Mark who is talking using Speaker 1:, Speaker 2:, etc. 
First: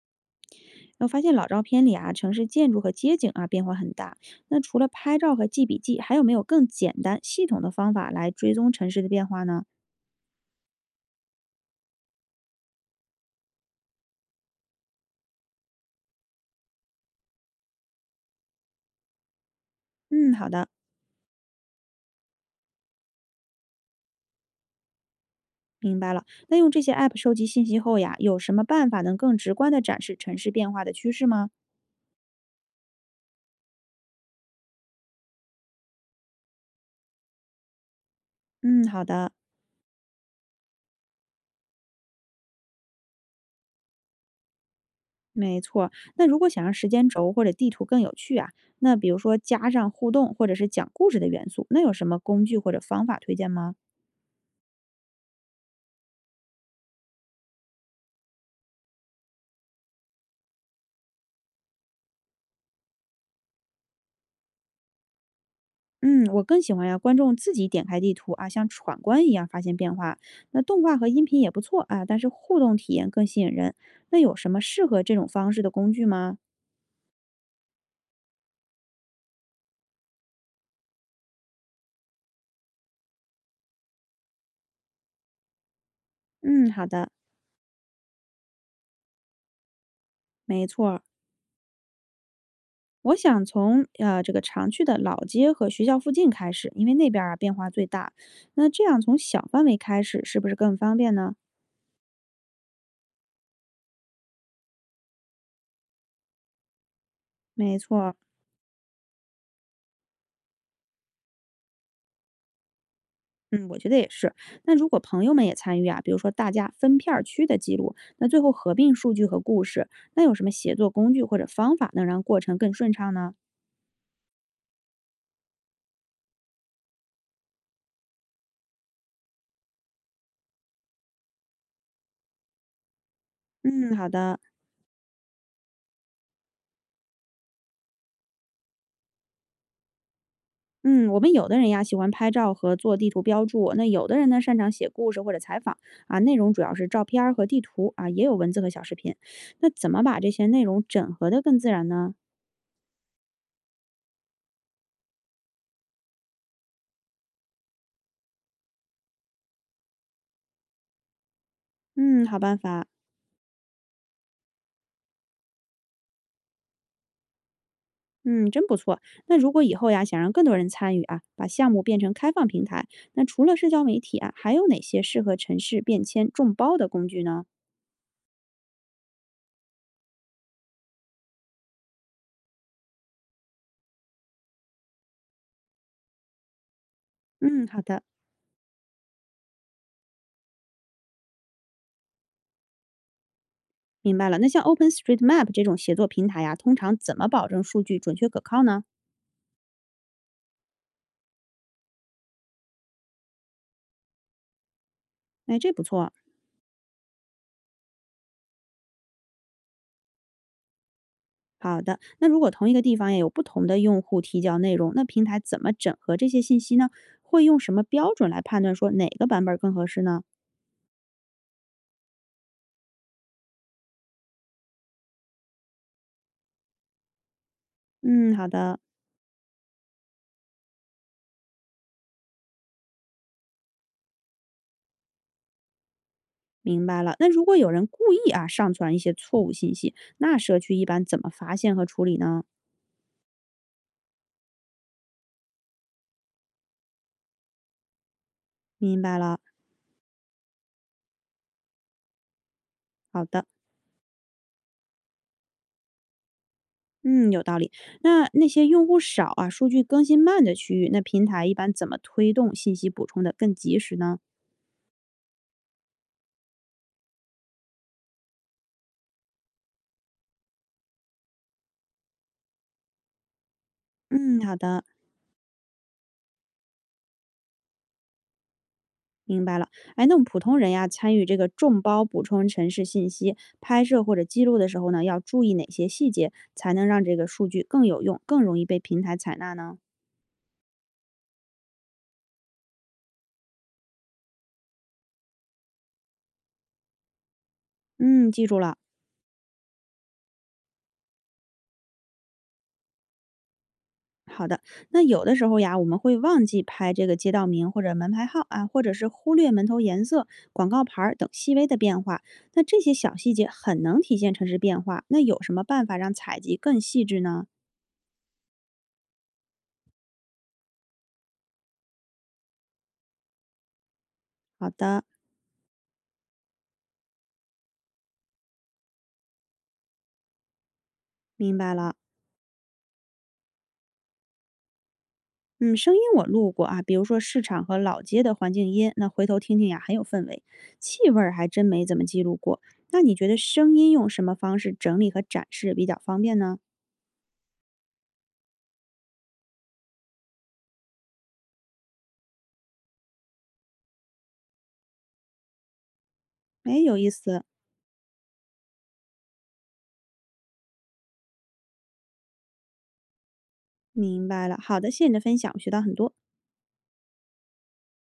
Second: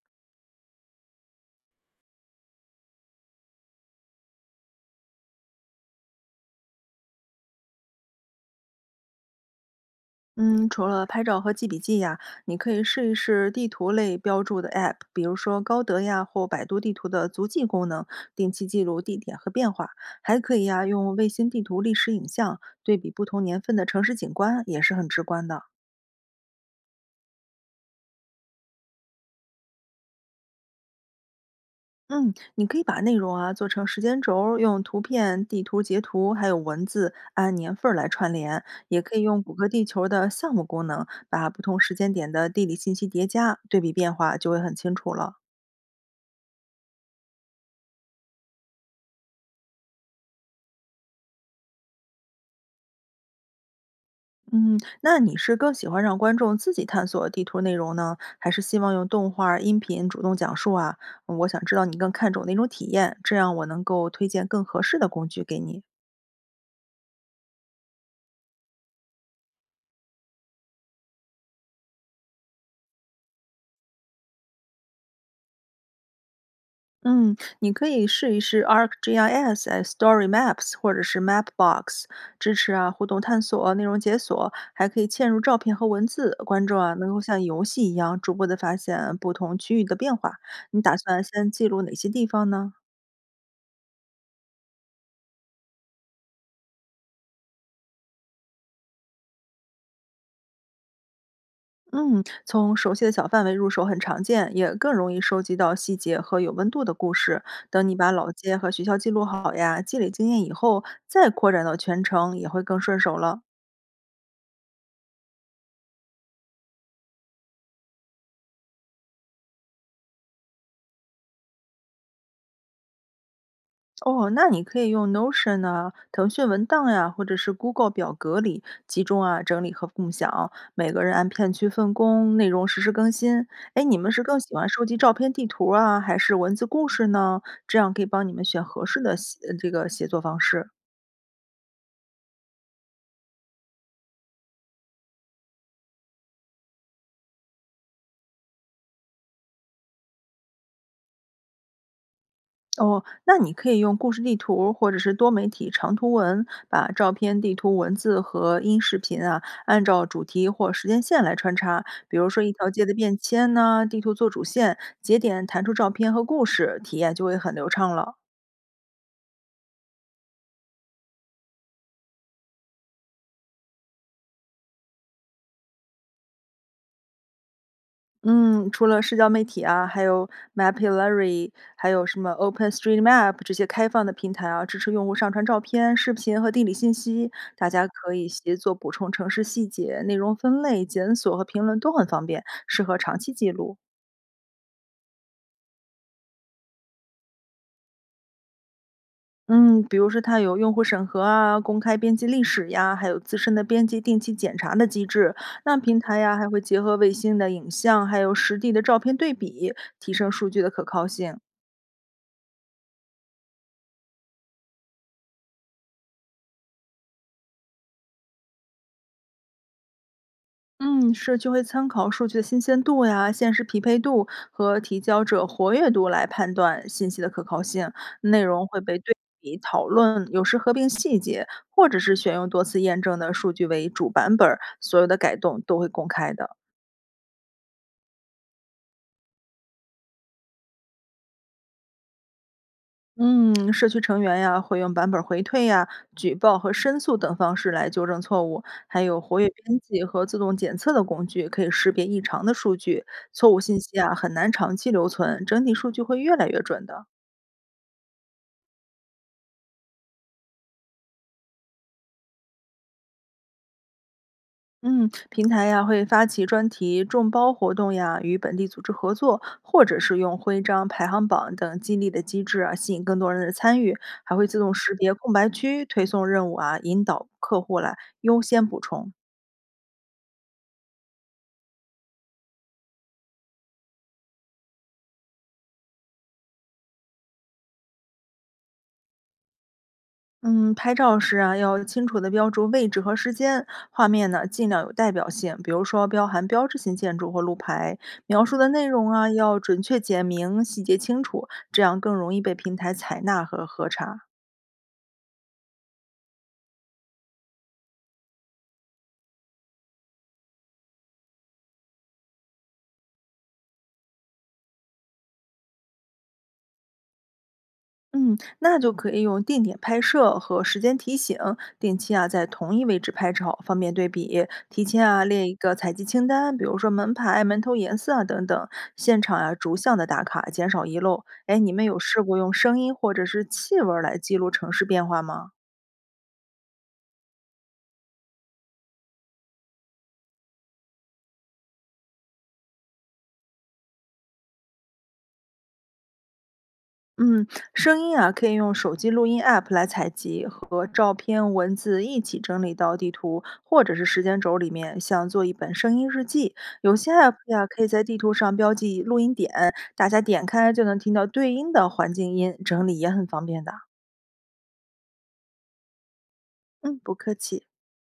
Speaker 1: 我发现老照片里啊，城市建筑和街景啊变化很大。那除了拍照和记笔记，还有没有更简单、系统的方法来追踪城市的变化呢？
Speaker 2: 嗯，除了拍照和记笔记呀，你可以试一试地图类标注的 App，比如说高德呀或百度地图的足迹功能，定期记录地点和变化。
Speaker 1: 嗯，
Speaker 2: 还
Speaker 1: 好
Speaker 2: 可以
Speaker 1: 的，
Speaker 2: 呀，用卫星地图历史影像对比不同年份的城市景观，也是很直观的。
Speaker 1: 明白了。那用这些 app 收集信息后呀，有什么办法能更直观的展示城市变化的趋势吗？
Speaker 2: 嗯，你可以把内容啊做成时间轴儿，用图片、地图截图还有文字按年份儿来串联，
Speaker 1: 嗯，
Speaker 2: 也
Speaker 1: 好
Speaker 2: 可以
Speaker 1: 的，
Speaker 2: 用谷歌地球的项目功能，把不同时间点的地理信息叠加，对比变化就会很清楚了。
Speaker 1: 没错儿。那如果想让时间轴或者地图更有趣啊，那比如说加上互动或者是讲故事的元素，那有什么工具或者方法推荐吗？
Speaker 2: 嗯，那你是更喜欢让观众自己探索地图内容呢，还是希望用动画儿音频主动讲述啊？我想知道你更看重哪种体验，这样我能够推荐更合适的工具给你。
Speaker 1: 嗯，我更喜欢呀，观众自己点开地图啊，像闯关一样发现变化。那动画和音频也不错啊，但是互动体验更吸引人。那有什么适合这种方式的工具吗？
Speaker 2: 嗯，你可以试一试 ArcGIS、哎 Story Maps 或者是 Mapbox，支持啊互动探索、内容解锁，还可以嵌入照片和文字，观
Speaker 1: 嗯，
Speaker 2: 众
Speaker 1: 好
Speaker 2: 啊能
Speaker 1: 的，
Speaker 2: 够像游戏一样逐步的发现不同区域的变化。
Speaker 1: 没
Speaker 2: 你
Speaker 1: 错
Speaker 2: 打
Speaker 1: 儿。
Speaker 2: 算先记录哪些地方呢？
Speaker 1: 我想从这个常去的老街和学校附近开始，因为那边儿啊变化最大。那这样从小范围开始是不是更方便呢？
Speaker 2: 嗯，从熟悉的小范围入手很常见，也更容易收集到细节和有温度的故事。
Speaker 1: 没
Speaker 2: 等你
Speaker 1: 错
Speaker 2: 把
Speaker 1: 儿，
Speaker 2: 老街和学校记录好呀，积累经验以后，再扩展到全城也会更顺手了。
Speaker 1: 嗯，我觉得也是。那如果朋友们也参与啊，比如说大家分片儿区的记录，那最后合并数据和故事，那有什么协作工具或者方法能让过程更顺畅呢？
Speaker 2: 哦，那你可以用 Notion 啊、腾讯文档呀、或者是 Google 表格里集中啊整理和共享，每个人按片区分工，内容实时更新。哎，
Speaker 1: 嗯，
Speaker 2: 你
Speaker 1: 好
Speaker 2: 们是更
Speaker 1: 的。
Speaker 2: 喜欢收集照片、地图啊，还是文字故事呢？这样可以帮你们选合适的写这个写作方式。
Speaker 1: 嗯，我们有的人呀喜欢拍照和做地图标注，那有的人呢擅长写故事或者采访啊，内容主要是照片儿和地图啊，也有文字和小视频。那怎么把这些内容整合的更自然呢？
Speaker 2: 哦，那你可以用故事地图或者是多媒体长图文，把照片、地图、文字和音视频啊，按照主题或时间线来穿插。比
Speaker 1: 嗯，
Speaker 2: 如
Speaker 1: 好
Speaker 2: 说一
Speaker 1: 办
Speaker 2: 条街
Speaker 1: 法。
Speaker 2: 的变迁呢、地图做主线，节点弹出照片和故事，体验就会很流畅了。
Speaker 1: 嗯，真不错。那如果以后呀，想让更多人参与啊，把项目变成开放平台，那除了社交媒体啊，还有哪些适合城市变迁众包的工具呢？
Speaker 2: 嗯，除了社交媒体啊，还有 Mapillary，还有什么 OpenStreetMap 这些开放的平台啊，支持用户上传照片、视频和地理信息，大
Speaker 1: 嗯，好
Speaker 2: 家
Speaker 1: 的，
Speaker 2: 可以协作补充城市细节、内容分类、检索和评论都很方便，适合长期记录。
Speaker 1: 明白了。那像 OpenStreetMap 这种协作平台呀，通常怎么保证数据准确可靠呢？
Speaker 2: 嗯，比如说它有用户审核啊、公开编辑历史呀，还有自身的编辑定期检查的机制。
Speaker 1: 哎，这
Speaker 2: 那
Speaker 1: 不
Speaker 2: 平
Speaker 1: 错。
Speaker 2: 台呀还会结合卫星的影像，还有实地的照片对比，提升数据的可靠性。
Speaker 1: 好的，那如果同一个地方也有不同的用户提交内容，那平台怎么整合这些信息呢？会用什么标准来判断说哪个版本更合适呢？
Speaker 2: 嗯，社区会参考数据的新鲜度呀、现实匹配度和提交者活跃度来判断信息的可靠性。
Speaker 1: 嗯，
Speaker 2: 内
Speaker 1: 好
Speaker 2: 容
Speaker 1: 的。
Speaker 2: 会被对比讨论，有时合并细节，或者是选用多次验证的数据为主版本儿所有的改动都会公开的。
Speaker 1: 明白了。那如果有人故意啊上传一些错误信息，那社区一般怎么发现和处理呢？
Speaker 2: 嗯，社区成员呀会用版本回退呀、举报和申诉等方式来纠正错误，还
Speaker 1: 明白
Speaker 2: 有活
Speaker 1: 了，
Speaker 2: 跃编辑和自动检测的工具可以识别异常的数据。
Speaker 1: 好的，
Speaker 2: 错误信息啊很难长期留存，整体数据会越来越准的。
Speaker 1: 嗯，有道理。那那些用户少啊、数据更新慢的区域，那平台一般怎么推动信息补充的更及时呢？
Speaker 2: 嗯，平台呀会发起专题众包活动呀，与本地组织合作，或者是用徽章、排行榜等激励的机制啊，吸引更多人的参与，还
Speaker 1: 嗯，
Speaker 2: 会
Speaker 1: 好
Speaker 2: 自动
Speaker 1: 的，
Speaker 2: 识别空白区，推送任务啊，引导客户来优先补充。
Speaker 1: 明白了。哎，那我们普通人呀，参与这个众包补充城市信息拍摄或者记录的时候呢，要注意哪些细节，才能让这个数据更有用，更容易被平台采纳呢？
Speaker 2: 嗯，拍照时啊，要清楚的标注位置和时间，画面呢尽量有代表性，比如说标含标志性建筑或路牌，
Speaker 1: 嗯，
Speaker 2: 描
Speaker 1: 记
Speaker 2: 述
Speaker 1: 住
Speaker 2: 的
Speaker 1: 了。
Speaker 2: 内容啊要准确简明、细节清楚，这样更容易被平台采纳和核查。
Speaker 1: 好的，那有的时候呀，我们会忘记拍这个街道名或者门牌号啊，或者是忽略门头颜色、广告牌儿等细微的变化。那这些小细节很能体现城市变化。那有什么办法让采集更细致呢？
Speaker 2: 嗯，那就可以用定点拍摄和时间提醒，定期啊在同一位置拍照，方便对比。
Speaker 1: 好
Speaker 2: 提
Speaker 1: 的，
Speaker 2: 前啊列一个采集清单，比如说门牌、门头颜色啊等等，现场啊逐项的打卡，减少遗漏。哎，
Speaker 1: 明
Speaker 2: 你
Speaker 1: 白
Speaker 2: 们
Speaker 1: 了。
Speaker 2: 有试过用声音或者是气味儿来记录城市变化吗？
Speaker 1: 嗯，声音我录过啊，比如说市场和老街的环境音，那回头听听呀，很有氛围。气味儿还真没怎么记录过。那你觉得声音用什么方式整理和展示比较方便呢？
Speaker 2: 嗯，声音啊，可以用手机录音 App 来采集，和照片、文字一起整理到地图或者是时间轴里面，像做一本声音日记。
Speaker 1: 哎，
Speaker 2: 有
Speaker 1: 有意
Speaker 2: 些 App
Speaker 1: 思，
Speaker 2: 呀，可以在地图上标记录音点，大家点开就能听到对应的环境音，整理也很方便的。
Speaker 1: 明白了。好的，谢谢你的分享，我学到很多。
Speaker 2: 嗯，不客气。